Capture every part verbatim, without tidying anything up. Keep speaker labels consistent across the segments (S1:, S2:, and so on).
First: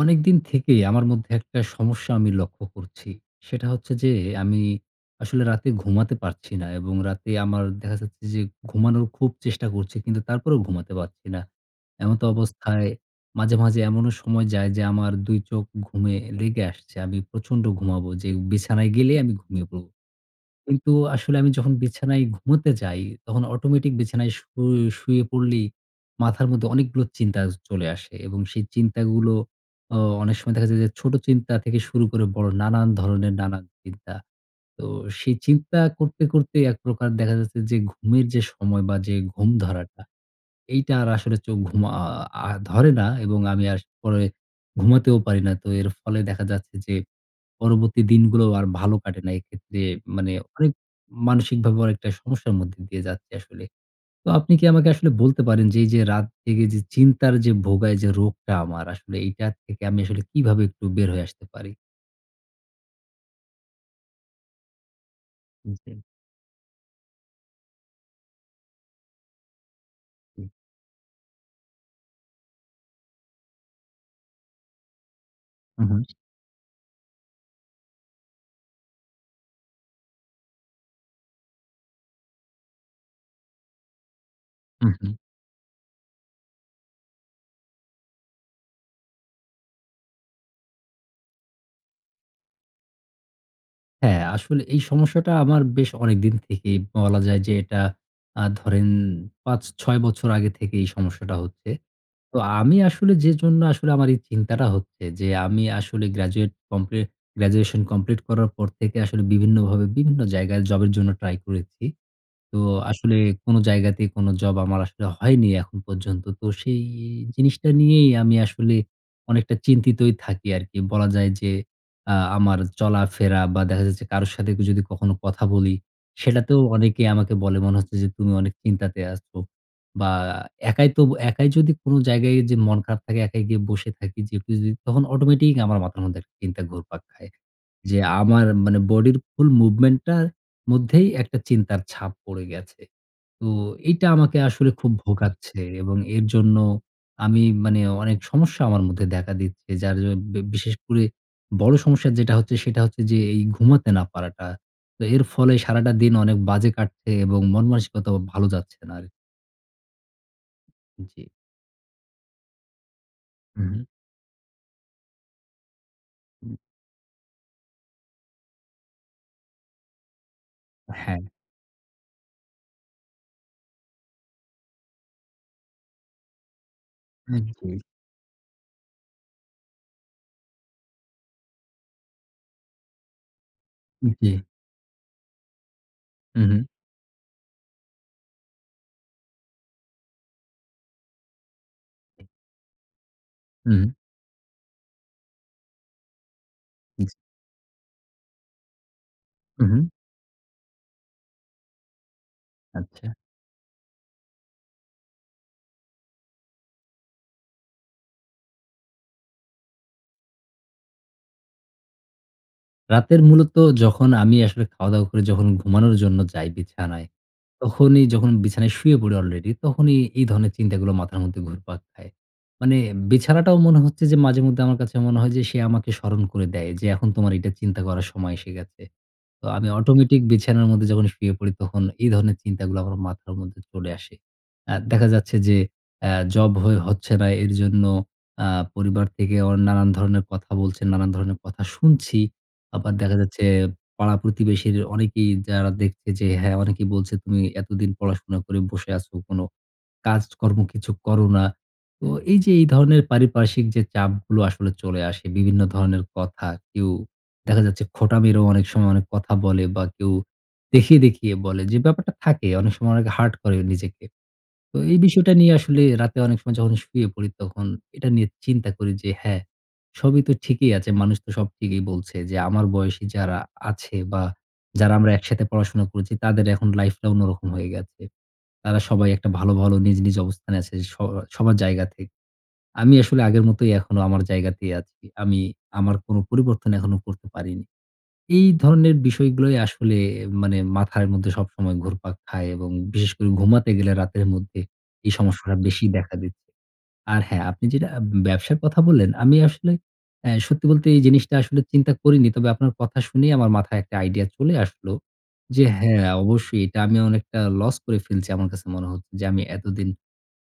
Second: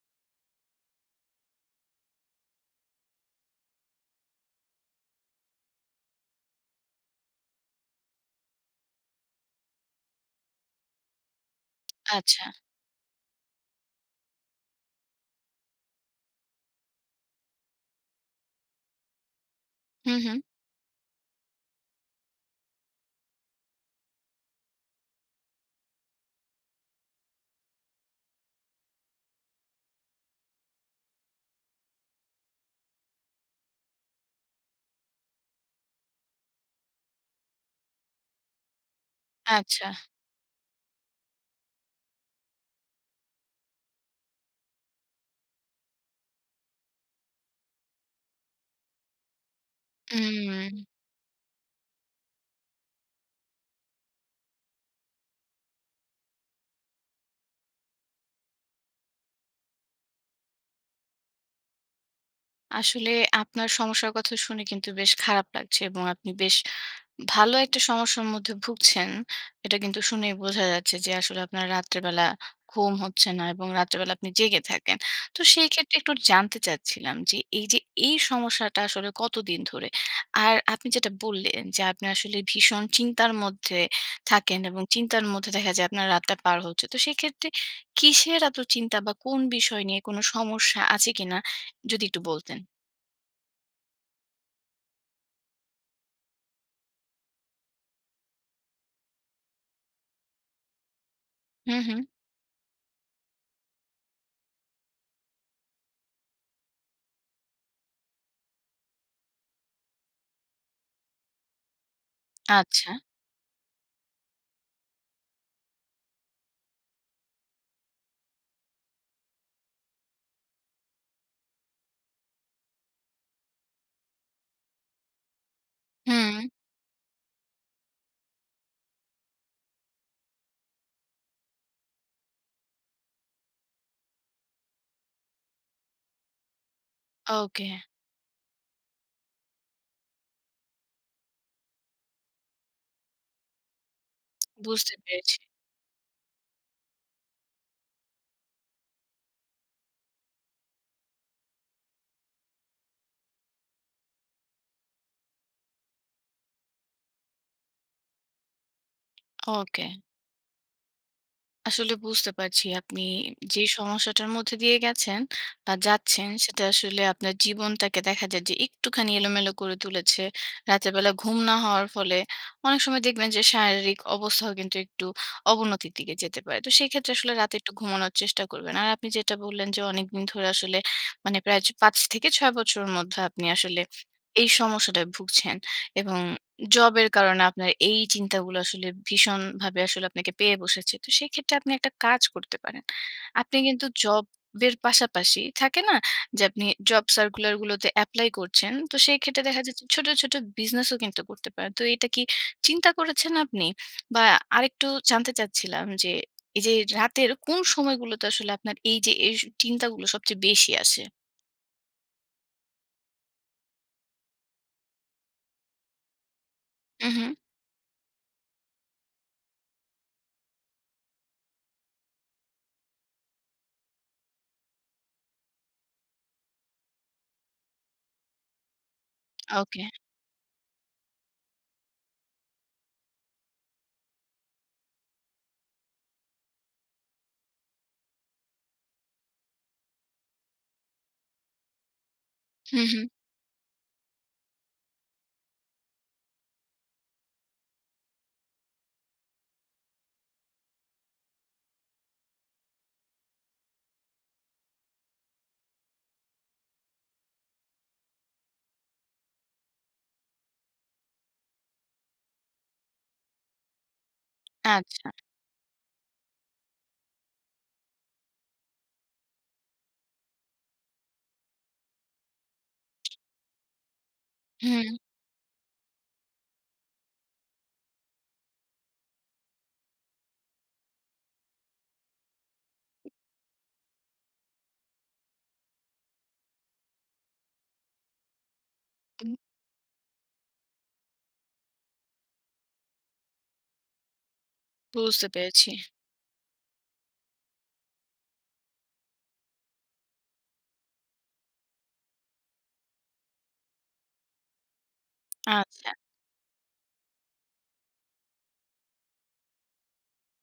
S1: অনেকদিন থেকেই আমার মধ্যে একটা সমস্যা আমি লক্ষ্য করছি, সেটা হচ্ছে যে, আমি আসলে রাতে ঘুমাতে পারছি না এবং রাতে আমার দেখা যাচ্ছে যে ঘুমানোর খুব চেষ্টা করছি। কিন্তু তারপরেও ঘুমাতে পারছি না।
S2: আচ্ছা।
S1: এমতবস্থায়, মাঝে, মাঝে এমনও সময় যায়, যে আমার দুই চোখ ঘুমে লেগে আসছে। আমি প্রচন্ড ঘুমাবো, যে বিছানায় গেলেই আমি ঘুমিয়ে পড়ব।
S2: হুম, হুম।
S1: কিন্তু আসলে আমি যখন বিছানায় ঘুমুতে যাই, তখন অটোমেটিক বিছানায় শুই শুয়ে পড়লেই, মাথার মধ্যে অনেকগুলো চিন্তা য চলে আসে। এবং সেই চিন্তাগুলো, অ অনেক সময় দেখা যায় যে ছোট চিন্তা থেকে শুরু করে বড় নানান ধরনের নানা চিন্তা। তো সেই চিন্তা করতে, করতে এক প্রকার দেখা যাচ্ছে, যে ঘুমের যে সময় বা যে ঘুম
S2: আচ্ছা।
S1: ধরাটা, এইটা আর আসলে চোখ ঘুম আ আ আ ধরে না। এবং আমি আর পরে ঘুমাতেও পারি না। তো এর ফলে দেখা যাচ্ছে, যে পরবর্তী দিনগুলোও আর ভালো কাটে না। এক্ষেত্রে মানে অনেক
S2: উম।
S1: মানসিকভাবেও একটা সমস্যার মধ্যে দিয়ে যাচ্ছি আসলে। তো, আপনি কি আমাকে আসলে বলতে পারেন, যে এইযে রাত জেগে যে চিন্তার যে ভোগায়, যে রোগটা আমার আসলে, এইটার থেকে আমি আসলে কিভাবে একটু বের হয়ে আসতে পারি?
S2: আসলে আপনার সমস্যার কথা শুনে কিন্তু বেশ খারাপ
S1: হুম
S2: লাগছে
S1: জি।
S2: এবং আপনি বেশ ভালো একটা সমস্যার মধ্যে ভুগছেন। এটা কিন্তু শুনেই
S1: উম
S2: বোঝা যাচ্ছে যে আসলে আপনার রাত্রেবেলা ঘুম হচ্ছে না এবং রাত্রেবেলা আপনি জেগে থাকেন। তো সেই
S1: হুম,
S2: ক্ষেত্রে
S1: হুম।
S2: একটু জানতে চাচ্ছিলাম যে এইযে এই সমস্যাটা আসলে কতদিন ধরে? আর আপনি যেটা বললেন যে আপনি আসলে ভীষণ চিন্তার মধ্যে থাকেন এবং
S1: হুম, হুম।
S2: চিন্তার মধ্যে দেখা যায় আপনার রাতটা পার হচ্ছে। তো সেক্ষেত্রে কিসের এতো চিন্তা বা কোন বিষয় নিয়ে, কোনো সমস্যা আছে কিনা? যদি একটু বলতেন।
S1: হ্যাঁ, আসলে এই সমস্যাটা আমার বেশ অনেকদিন থেকেই বলা যায় যে এটা আ ধরেন পাঁচ-ছয় বছর আগে থেকেই এই সমস্যাটা হচ্ছে।
S2: হুম, হুম।
S1: তো আমি আসলে যে জন্য আসলে আমার এই চিন্তাটা হচ্ছে যে আমি আসলে গ্র্যাজুয়েট কমপ্লি গ্র্যাজুয়েশন কমপ্লিট করার পর থেকে আসলে বিভিন্নভাবে বিভিন্ন জায়গায় জবের জন্য ট্রাই করেছি। তো
S2: আচ্ছা।
S1: আসলে কোনো জায়গাতেই কোনো জব আমার আসলে হয়নি এখন পর্যন্ত। তো সেই জিনিসটা নিয়েই আমি আসলে অনেকটা চিন্তিতই থাকি আরকি। বলা যায় যে আ আমার চলাফেরা বা দেখা যাচ্ছে কারো সাথে যদি কখনো কথা বলি,
S2: হুম।
S1: সেটাতেও অনেকে আমাকে বলে মনে হচ্ছে যে, "তুমি অনেক চিন্তাতে আছো।" বা একাই তো একাই যদি কোনো জায়গায় যে মন খারাপ থাকে একাই গিয়ে বসে থাকি যেপুযি তখন অটোমেটিক আমার মাথার মধ্যে একটা চিন্তা ঘুরপাক খায়।
S2: ওকে।
S1: যে আমার মানে বডির ফুল মুভমেন্ট টার মধ্যেই একটা চিন্তার ছাপ পড়ে গেছে। তো এইটা আমাকে আসলে খুব
S2: বুঝতে পেরেছি।
S1: ভোগাচ্ছে এবং এর জন্য আমি মানে অনেক সমস্যা আমার মধ্যে দেখা দিচ্ছে। যার জ ব্যা বিশেষ করে বড় সমস্যা যেটা হচ্ছে সেটা হচ্ছে যে এই ঘুমাতে না পারাটা। তো এর ফলে সারাটা দিন অনেক বাজে কাটছে এবং মনমানসিকতাও ভাল যাচ্ছে না আরকি।
S2: ওকে।
S1: জ্বি।
S2: আসলে বুঝতে পারছি আপনি যে
S1: হুম, হুম।
S2: সমস্যাটার মধ্যে দিয়ে গেছেন বা যাচ্ছেন
S1: হুম।
S2: সেটা আসলে আপনার জীবনটাকে দেখা যায় যে একটুখানি এলোমেলো করে তুলেছে। রাতের বেলা
S1: হ্যাঁ।
S2: ঘুম না হওয়ার ফলে অনেক সময় দেখবেন যে শারীরিক অবস্থাও কিন্তু একটু অবনতির দিকে যেতে পারে। তো সেক্ষেত্রে আসলে
S1: হুম
S2: রাতে
S1: জি।
S2: একটু ঘুমানোর চেষ্টা করবেন। আর আপনি যেটা বললেন যে অনেকদিন ধরে আসলে মানে প্রায় চ পাঁচ থেকে ছয় বছরের মধ্যে আপনি আসলে
S1: জ্বি।
S2: এই সমস্যাটায় ভুগছেন। এবং
S1: হুম, হুম।
S2: জবের কারণে আপনার এই চিন্তাগুলো আসলে ভীষণভাবে আসলে আপনাকে পেয়ে বসেছে। তো সেক্ষেত্রে আপনি একটা কাজ করতে পারেন। আপনি
S1: হুম,
S2: কিন্তু
S1: হুম।
S2: জব এর পাশাপাশি থাকে না? যে আপনি জব
S1: জ্বি।
S2: সার্কুলার গুলোতে এপ্লাই করছেন। তো সেই ক্ষেত্রে দেখা
S1: হু,
S2: যাচ্ছে
S1: হু।
S2: ছোট, ছোট, বিজনেসও কিন্তু করতে পারেন। তো এটা কি চিন্তা
S1: আচ্ছা।
S2: করেছেন আপনি? বা আরেকটু জানতে চাচ্ছিলাম যে এই যে রাতের কোন সময়গুলোতে আসলে আপনার এই যে এস চিন্তাগুলো সবচেয়ে বেশি আসে?
S1: রাতের মূলত যখন আমি আসলে খাওয়া-দাওয়া করে যখন ঘুমানোর জন্য যাই বিছানায়,
S2: হু, হু।
S1: তখনই যখন বিছানায় শুয়ে পড়ি অলরেডি তখনই এই ধরনের চিন্তাগুলো মাথার মধ্যে ঘুরপাক খায়। মানে বিছানাটাও মনে হচ্ছে যে মাঝে মধ্যে আমার কাছে মনে হয় যে সে আমাকে স্মরণ করে দেয়। যে ,"এখন তোমার এটা চিন্তা করার সময় এসে গেছে।" তো আমি
S2: ওকে।
S1: অটোমেটিক বিছানার মধ্যে যখন শুয়ে পড়ি তখন এই ধরনের চিন্তাগুলো আমার মাথার মধ্যে চলে আসে। আ দেখা যাচ্ছে যে আ জব হয়ে হচ্ছে না। এরজন্য আ পরিবার থেকে ও নানান ধরনের কথা বলছেন, নানান ধরনের কথা শুনছি।
S2: হুঁ,
S1: আবার
S2: হুঁ।
S1: দেখা যাচ্ছে পাড়া প্রতিবেশীর অনেকেই যারা দেখছে যে হ্যাঁ, অনেকেই বলছে, "তুমি এতদিন পড়াশোনা করে বসে আছো। কোন কাজ-কর্ম কিছু করো না।" তো এই যে এই ধরনের পারিপার্শ্বিক যে চাপগুলো আসলে চলে আসে, বিভিন্ন ধরনের কথা। কেউ দেখা যাচ্ছে খোঁটা মেরেও অনেক সময় অনেক কথা বলে বা কেউ দেখিয়ে, দেখিয়ে, বলে যে ব্যাপারটা থাকে, অনেক সময় অনেকে হার্ট করে নিজেকে। তো এই
S2: আচ্ছা।
S1: বিষয়টা নিয়ে আসলে রাতে অনেক সময় যখন শুয়ে পড়ি তখন এটা নিয়ে চিন্তা করি। যে, "হ্যাঁ, সবই তো ঠিকই আছে। মানুষ তো সব ঠিকই বলছে যে, আমার বয়সী যারা আছে বা যারা
S2: হু।
S1: আমরা একসাথে পড়াশোনা করেছি তাদের এখন লাইফটা অন্যরকম হয়ে গেছে। তারা সবাই একটা ভালো, ভালো নিজ, নিজ, অবস্থানে আছে স সবার জায়গা থেকে। আমি আসলে আগের মতই এখনো আমার জায়গাতেই আছি। আমি আমার কোন পরিবর্তন এখনও করতে পারিনি।" এই ধরনের বিষয়গুলোই আসলে মানে মাথার মধ্যে সবসময় ঘুরপাক খায় এবং বিশেষ করে ঘুমাতে গেলে রাতের মধ্যে এই
S2: বুঝতে
S1: সমস্যাটা
S2: পেরেছি।
S1: বেশি দেখা দিচ্ছে। আর হ্যাঁ! আপনি যেটা ব্যবসার কথা বললেন, আমি আসলে অ্যা সত্যি বলতে এই জিনিসটা আসলে চিন্তা করিনি। তবে আপনার কথা শুনেই আমার মাথায় একটা আইডিয়া চলে আসলো। যে
S2: আচ্ছা।
S1: হ্যাঁ, অবশ্যই এটা আমি অনেকটা লস করে ফেলছি। আমার কাছে মনে হচ্ছে। যে আমি এতদিন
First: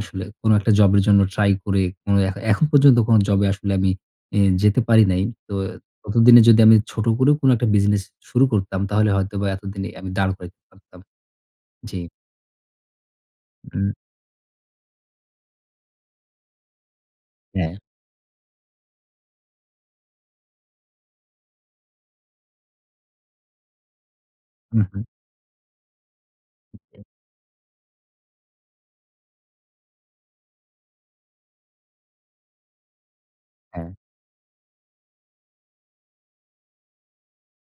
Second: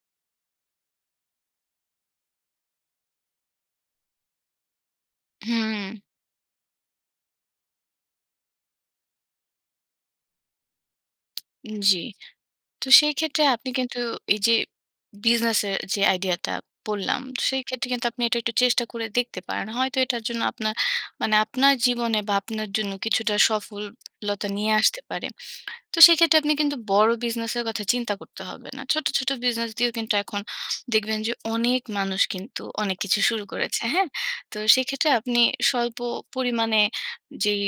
S1: আসলে কোন একটা জব এর জন্য ট্রাই করে, কোন এখ এখন পর্যন্ত কোন জব আসলে আমি ই যেতে পারি নাই। তো
S2: হুম।
S1: ততদিনে যদি আমি ছোট করেও কোন একটা বিজনেস শুরু করতাম তাহলে হয়তোবা এতদিনে আমি দাঁড় করাইতে পারতাম।
S2: জ্বি।
S1: জ্বী।
S2: তো সেই ক্ষেত্রে আপনি
S1: হুম।
S2: কিন্তু এই যে বিজনেস এর যে আইডিয়াটা বললাম, সেই
S1: হ্যাঁ।
S2: ক্ষেত্রে কিন্তু আপনি এটা একটু চেষ্টা করে দেখতে পারেন। হয়তো এটার জন্য আপনার, মানে আপনার জীবনে বা আপনার জন্য কিছুটা সফল লতা নিয়ে
S1: হু,
S2: আসতে
S1: হু।
S2: পারে। তো সেক্ষেত্রে আপনি কিন্তু
S1: উ হুম।
S2: বড় বিজনেসের কথা চিন্তা করতে হবে না। ছোট, ছোট, বিজনেস দিয়েও কিন্তু এখন দেখবেন যে অনেক মানুষ কিন্তু অনেক কিছু শুরু করেছে।
S1: হ্যাঁ।
S2: হ্যাঁ? তো সেক্ষেত্রে আপনি স্বল্প পরিমাণে যেই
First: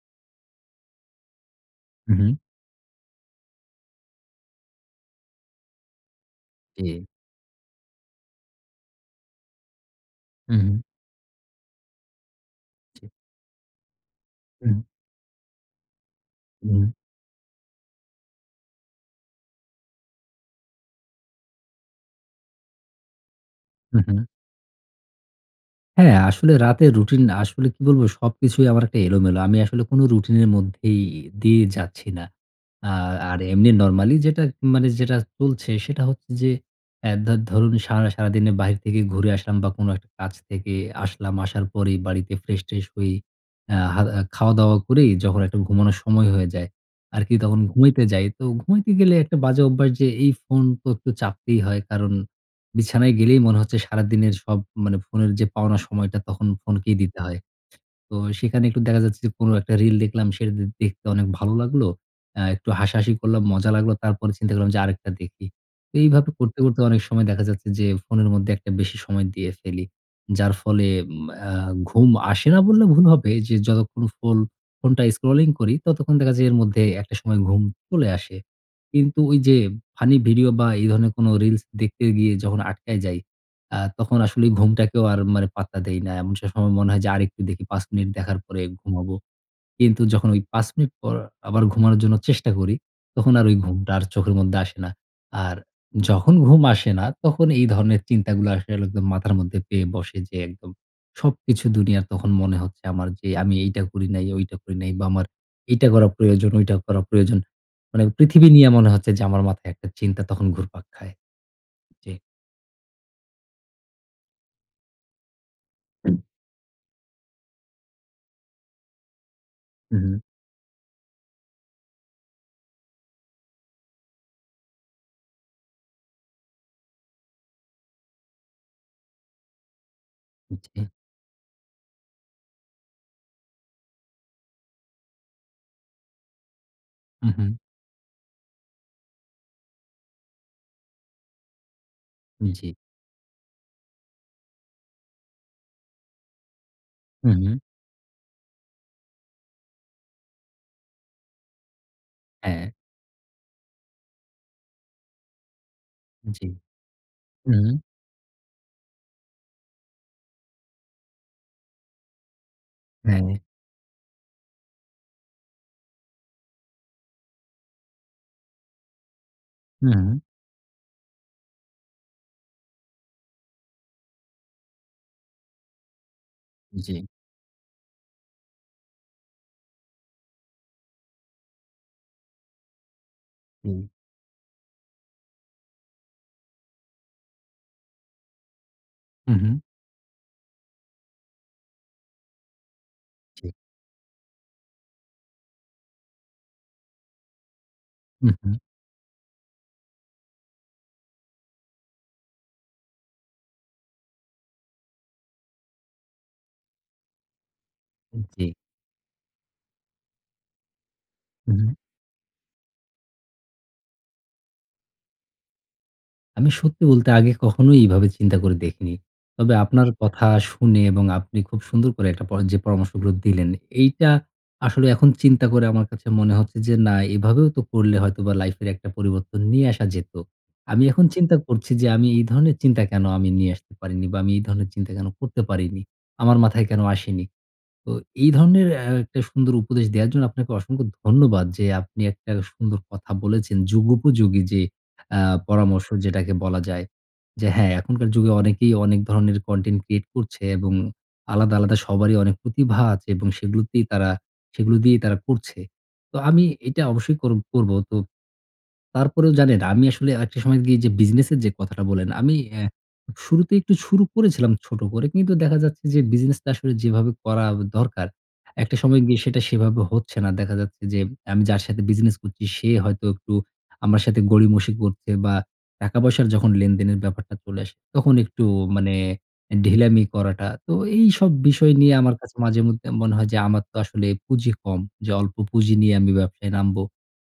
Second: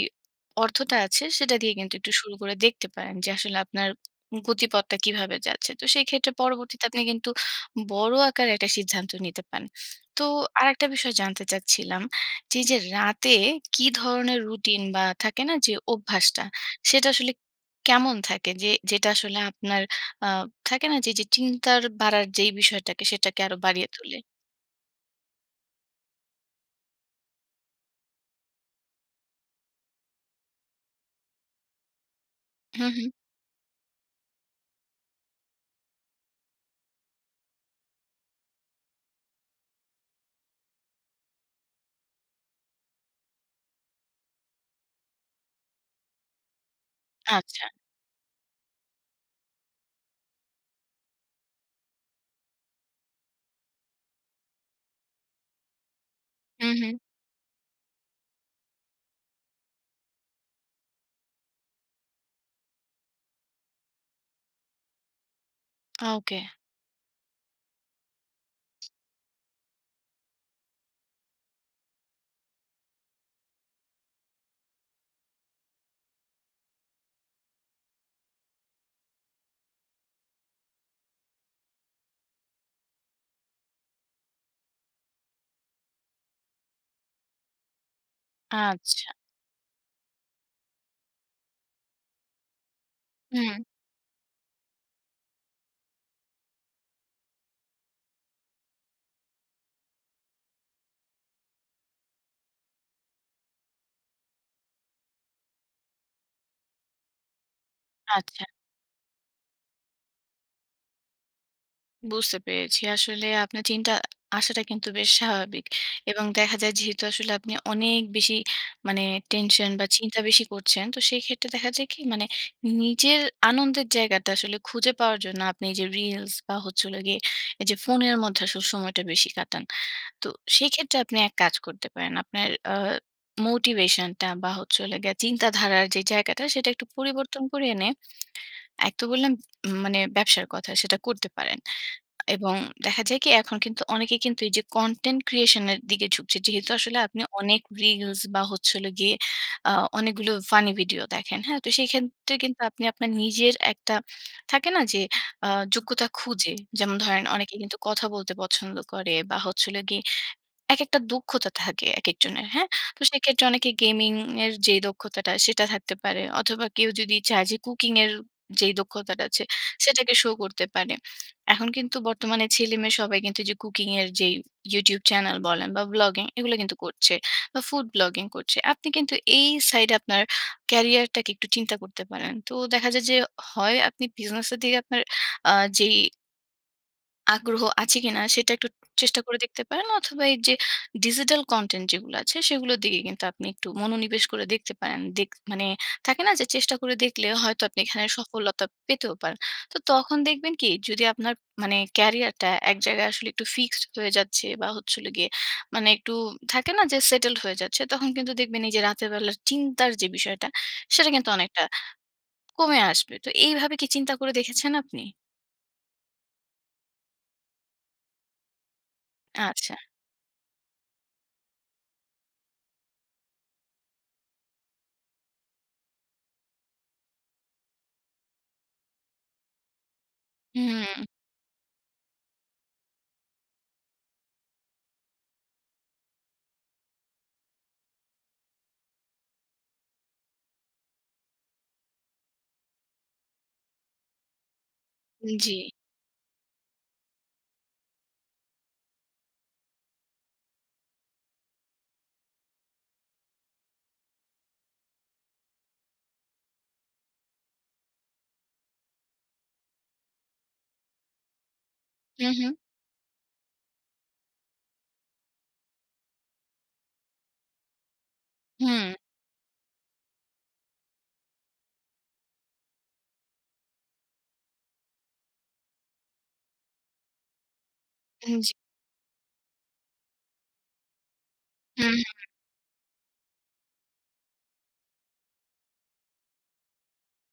S2: অর্থটা আছে সেটা দিয়ে কিন্তু একটু
S1: হু,
S2: শুরু
S1: হু।
S2: করে দেখতে পারেন। যে আসলে আপনার গতিপথটা কীভাবে যাচ্ছে। তো সেই ক্ষেত্রে পরবর্তীতে আপনি
S1: জ্বি।
S2: কিন্তু বড় আকারে একটা সিদ্ধান্ত নিতে পারেন। তো
S1: হু, হু।
S2: আরেকটা বিষয় জানতে চাচ্ছিলাম যে, যে,
S1: জ্বি।
S2: রাতে কী ধরনের
S1: হুম।
S2: রুটিন বা থাকে না যে অভ্যাসটা
S1: হুম।
S2: সেটা আসলে কেমন থাকে? যে যেটা আসলে আপনার আ থাকে না যে চিন্তা বাড়ার যেই বিষয়টাকে সেটাকে আরো বাড়িয়ে
S1: হু,
S2: তোলে?
S1: হু। হ্যাঁ, আসলে রাতের রুটিন না। আসলে কি বলবো? সবকিছুই আমার একটা এলোমেলো। আমি আসলে কোন রুটিনের মধ্যেই ই দিয়ে যাচ্ছি না।
S2: হু,
S1: আ
S2: হু।
S1: আর এমনি নরমালি যেটা উম মানে যেটা চলছে, সেটা হচ্ছে যে এ দা ধরুন সারা সারাদিনে বাহির থেকে ঘুরে আসলাম বা, কোন একটা কাজ থেকে আসলাম, আসার পরেই বাড়িতে ফ্রেশ-ট্রেশ হয়ে আ হাদা খাওয়া-দাওয়া করেই যখন একটা ঘুমানোর সময় হয়ে যায় আরকি। তখন
S2: আচ্ছা।
S1: ঘুমাইতে যাই। তো ঘুমাইতে গেলে একটা বাজে অভ্যাস যে এই ফোন তো একটু চাপতেই হয়। কারণ বিছানায় গেলেই মনে হচ্ছে সারাদিনের সব মানে ফোনের যে পাওনা সময়টা, তখন
S2: হু,
S1: ফোনকেই
S2: হু।
S1: দিতে হয়। তো সেইখানে একটু দেখা যাচ্ছে যে কোন একটা রিল দেখলাম সেটা দে দেখতে অনেক ভালো লাগলো। অ্যা একটু হাসাহাসি করলাম, মজা লাগলো। তারপরে চিন্তা করলাম যে আরেকটা দেখি। তো এইভাবে
S2: ওকে।
S1: করতে, করতে অনেক সময় দেখা যাচ্ছে যে, ফোনের মধ্যে একটা বেশি সময় দিয়ে ফেলি। যার ফলে উম অ্যা ঘুম আসে না বললে ভুল হবে। যে যতক্ষণ ফোল ফোনটা স্ক্রলিং করি, ততক্ষণ দেখা যায় এর মধ্যে একটা সময় ঘুম চলে আসে। কিন্তু ওইযে ফানি ভিডিও বা, এই ধরনের কোন রিলস দেখতে গিয়ে যখন আটকায় যাই, আ তখন আসলে ঘুমটাকেও আর মানে পাত্তা দেই না এমন সে সময় মনে হয় যে আরেকটু দেখি। পাঁচ মিনিট দেখার পরে
S2: আচ্ছা।
S1: ঘুমাবো। কিন্তু যখন ওই পাঁচ মিনিট পর আবার ঘুমানোর জন্য চেষ্টা করি, তখন আর ওই
S2: হুম।
S1: ঘুমটা আর চোখের মধ্যে আসে না। আর যখন ঘুম আসে না, তখন এই ধরনের চিন্তাগুলো আসলে একদম মাথার মধ্যে পেয়ে বসে। যে একদম সবকিছু দুনিয়ার তখন মনে হচ্ছে আমার যে, "আমি এইটা করি নাই, ওইটা করি নাই। বা, আমার এইটা করা প্রয়োজন, ওইটা করা প্রয়োজন।" মানে
S2: আচ্ছা।
S1: পৃথিবী নিয়া মনে হচ্ছে যে আমার মাথায় একটা চিন্তা তখন ঘুরপাক খায়। জি।
S2: বুঝতে পেরেছি। আসলে আপনার চিন্তা আ আসাটা কিন্তু বেশ স্বাভাবিক এবং দেখা যায় যেহেতু আসলে আপনি অনেক বেশি মানে টেনশন বা,
S1: হু, হু।
S2: চিন্তা বেশি করছেন, তো সেইক্ষেত্রে দেখা যায় কি? মানে নিজের আনন্দের জায়গাটা আসলে খুঁজে পাওয়ার জন্য আপনি যে রিলস বা, হচ্ছে হলো গিয়ে এইযে ফোনের মধ্যে আসলে সময়টা বেশি কাটান। তো
S1: জি।
S2: সেইক্ষেত্রে আপনি এক কাজ করতে পারেন। আপনার আ মোটিভেশনটা বা, হচ্ছে হলো গিয়ে চিন্তাধারার যে জায়গাটা, সেটা একটু
S1: হুম,
S2: পরিবর্তন
S1: হুম।
S2: করে এনে এক তো বললাম উম মানে ব্যবসার কথা সেটা করতে পারেন
S1: উম
S2: এবং
S1: জি।
S2: দেখা যায় কি? এখন কিন্তু অনেকে কিন্তু এইযে কনটেন্ট ক্রিয়েশন এর দিকে ঝুকছে। যেহেতু আসলে আপনি
S1: হু, হু।
S2: অনেক রিলস বা, হচ্ছে হলো গিয়ে আ অনেকগুলো ফানি ভিডিও দেখেন, হ্যাঁ? তো সেইক্ষেত্রে কিন্তু
S1: হ্যাঁ।
S2: আপনি আপনার নিজের একটা থাকে না? যে আ যোগ্যতা
S1: জি।
S2: খুঁজে যেমন ধরেন অনেকে
S1: হুম।
S2: কিন্তু কথা বলতে পছন্দ করে বা, হচ্ছে হলো গিয়ে একেকটা দক্ষতা থাকে একেকজনের, হ্যাঁ? তো
S1: হ্যা।
S2: সেইক্ষেত্রে অনেকে গেমিংয়ের যেই দক্ষতাটা, সেটা থাকতে পারে। অথবা, কেউ যদি চায় যে কুকিংয়ের যেই দক্ষতাটা আছে, সেটাকে
S1: হুম।
S2: শো করতে পারে। এখন কিন্তু বর্তমানে ছেলেমেয়ে সবাই কিন্তু ওইযে কুকিংয়ের যেই YouTube চ্যানেল বলেন বা, ভ্লগিং এগুলো কিন্তু
S1: জি।
S2: করছে। বা, ফুড ব্লগিং করছে। আপনি কিন্তু এই সাইডে আপনার ক্যারিয়ারটাকে একটু চিন্তা করতে পারেন। তো দেখা যায় যে, হয়
S1: হুম।
S2: আপনি বিজনেসের দিকে আপনার আ যেই আগ্রহ আছে কিনা? সেটা একটু চেষ্টা করে
S1: হুম, হুম।
S2: দেখতে পারেন। অথবা এইযে ডিজিটাল কনটেন্ট যেগুলো আছে, সেগুলোর দিকে কিন্তু আপনি
S1: জি।
S2: একটু মনোনিবেশ করে দেখতে পারেন। দেক মানে থাকে না? যে চেষ্টা করে দেখলে হয়তো, আপনি এখানে
S1: হুম, হুম।
S2: সফলতা পেতেও পারেন। তো তখন দেখবেন কি? যদি আপনার মানে ক্য়ারিয়ারটা এক জায়গায় আসলে একটু ফিক্সড হয়ে যাচ্ছে বা হচ্ছে হলো গিয়ে, মানে একটু থাকে না? যে সেটেলড হয়ে যাচ্ছে। তখন
S1: হুম,
S2: কিন্তু
S1: জি।
S2: দেখবেন, এইযে রাতের বেলার চিন্তার যে বিষয়টা, সেটা কিন্তু অনেকটা
S1: উহুম।
S2: কমে আসবে। তো এইভাবে কি চিন্তা করে দেখেছেন আপনি?
S1: আমি সত্যি বলতে আগে কখনোই এভাবে চিন্তা করে দেখিনি। তবে
S2: আচ্ছা।
S1: আপনার কথা শুনে এবং আপনি খুব সুন্দর করে একটা পর যে পরামর্শগুলো দিলেন, এইটা আসলে এখন চিন্তা করে আমার কাছে মনে হচ্ছে যে, "না, এভাবেও তো করলে হয়তোবা লাইফের একটা পরিবর্তন নিয়ে আসা যেতো।" আমি এখন
S2: হুম।
S1: চিন্তা করছি, যে আমি এই ধরনের চিন্তা কেনো আমি নিয়ে আসতে পারিনি? বা আমি এই ধরনের চিন্তা কেনো করতে পারিনি? আমার মাথায় কেনো আসেনি? তো এই ধরনের অ্যা একটা সুন্দর উপদেশ দেওয়ার জন্য আপনাকে অসংখ্য ধন্যবাদ, যে আপনি একটা সুন্দর কথা বলেছেন। যুগোপযোগী যে আ
S2: জি।
S1: পরামর্শ, যেটাকে বলা যায়। যে হ্যাঁ, এখনকার যুগে অনেকেই অনেক ধরনের কনটেন্ট ক্রিয়েট করছে এবং আলাদা, আলাদা সবারই অনেক প্রতিভা আছে এবং সেগুলোতেই তারা সেগুলো দিয়েই তারা করছে। তো আমি এইটা অবশ্যই কর করব। তো তারপরেও জানেন, আমি আসলে আরকটা সময় গিয়ে যে বিজনেসের যে কথাটা বলেন,
S2: হুম,
S1: আমি
S2: হুম।
S1: অ্যা শুরুতেই একটু শুরু করেছিলাম ছোট করে। কিন্তু দেখা যাচ্ছে, যে বিজনেসটা আসলে যেভাবে করা দরকার, একটা
S2: হুম।
S1: সময় গিয়ে সেটা সেভাবে হচ্ছে না। দেখা যাচ্ছে, যে আমি যার সাথে বিজনেস করছি, সে হয়তো একটু আমার সাথে গড়িমসি করছে বা টাকা-পয়সার যখন লেনদেনের ব্যাপারটা চলে আসে, তখন
S2: উ
S1: একটু
S2: জি।
S1: মানে অ্যা ঢিলামি করাটা। তো, এইসব বিষয়
S2: হুম,
S1: নিয়ে আমার
S2: হুম।
S1: কাছে মাঝেমধ্যে মনে হয়, যে আমার তো আসলে পুঁজি কম। যে অল্প পুঁজি নিয়ে আমি ব্যবসায় নামবো।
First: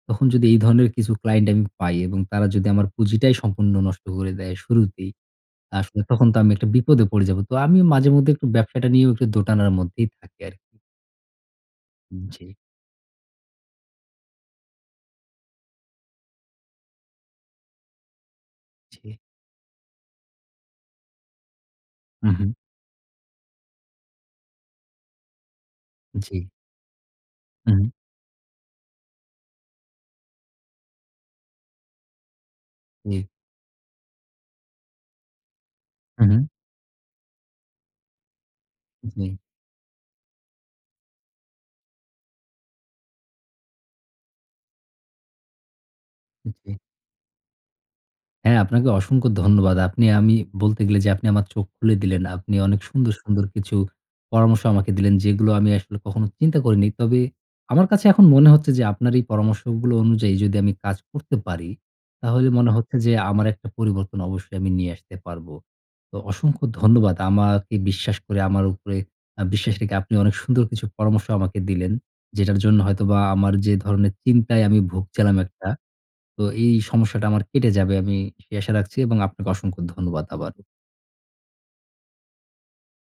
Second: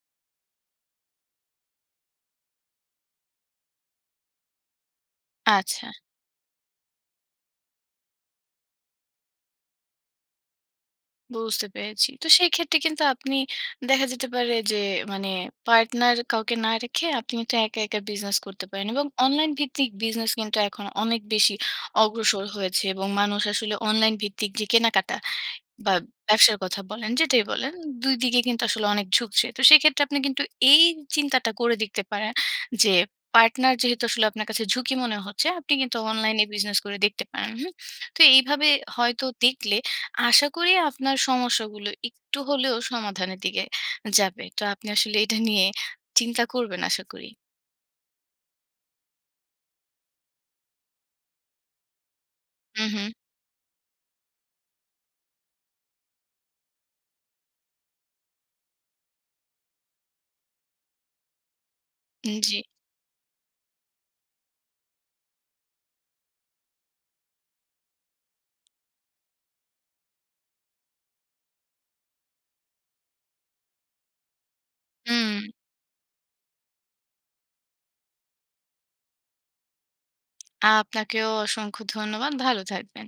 S1: তখন যদি এই ধরনের কিছু ক্লায়েন্ট আমি পাই এবং তারা যদি আমার পুঁজিটাই সম্পূর্ণ নষ্ট করে দেয়, শুরুতেই।
S2: আচ্ছা।
S1: আসলে তখন তো আমি একটা বিপদে পড়ে যাব। তো আমিও মাঝে মধ্যে একটু ব্যবসাটা নিয়েও একটু দোটানার মধ্যেই থাকি আরকি।
S2: বুঝতে পেরেছি।
S1: উ
S2: তো
S1: জি।
S2: সেইক্ষেত্রে কিন্তু আপনি দেখা যেতে পারে যে, মানে পার্টনার কাউকে না রেখে আপনি কিন্তু একা, একা বিজনেস করতে পারেন এবং
S1: জি।
S2: অনলাইন ভিত্তিক বিজনেস কিন্তু এখন অনেক বেশি
S1: হু,
S2: অগ্রসর
S1: হু।
S2: হয়েছে। এবং মানুষ আসলে অনলাইন ভিত্তিক যে কেনাকাটা বা,
S1: জি।
S2: ব্যবসার কথা বলেন, যেটাই বলেন
S1: হুম।
S2: দুই দিগে কিন্তু আসলে অনেক ঝুঁকছে। তো সেক্ষেত্রে আপনি কিন্তু এই চিন্তাটা করে দেখতে পারেন যে
S1: জি।
S2: পার্টনার যেহেতু আসলে আপনার কাছে ঝুঁকি মনে হচ্ছে, আপনি কিন্তু
S1: হু, হু।
S2: অনলাইনে বিজনেস করে দেখতে পারেন। হুম? তো এইভাবে হয়তো
S1: জি।
S2: দেখলে আশা করি আপনার সমস্যাগুলো একটু হলেও সমাধানের দিকে যাবে। তো আপনি আসলে এটা নিয়ে চিন্তা
S1: জি।
S2: করবেন, আশা করি।
S1: হ্যাঁ, আপনাকে অসংখ্য ধন্যবাদ। আপনি আমি বলতে গেলে যে আপনি আমার চোখ খুলে দিলেন। আপনি অনেক
S2: হু,
S1: সুন্দর,
S2: হু।
S1: সুন্দর কিছু পরামর্শ আমাকে দিলেন, যেগুলো আমি আসলে কখনো চিন্তা করিনি। তবে আমার কাছে এখন মনে হচ্ছে যে, আপনার এই পরামর্শগুলো অনুযায়ী যদি আমি কাজ করতে পারি,
S2: উম
S1: তাহলে
S2: জি।
S1: মনে হচ্ছে যে আমার একটা পরিবর্তন অবশ্যই আমি নিয়ে আসতে পারবো। তো অসংখ্য ধন্যবাদ আমাকে বিশ্বাস করে আমার উপরে আ বিশ্বাস রেখে আপনি অনেক সুন্দর কিছু পরামর্শ আমাকে দিলেন। যেটার জন্য হয়তোবা আমার যে ধরনের চিন্তায় আমি ভুগছিলাম
S2: হুম।
S1: একটা, তো এই সমস্যাটা আমার কেটে যাবে। আমি সেই আশা রাখছি এবং আপনাকে অসংখ্য ধন্যবাদ আবার।
S2: আ আপনাকেও অসংখ্য ধন্যবাদ। ভালো থাকবেন।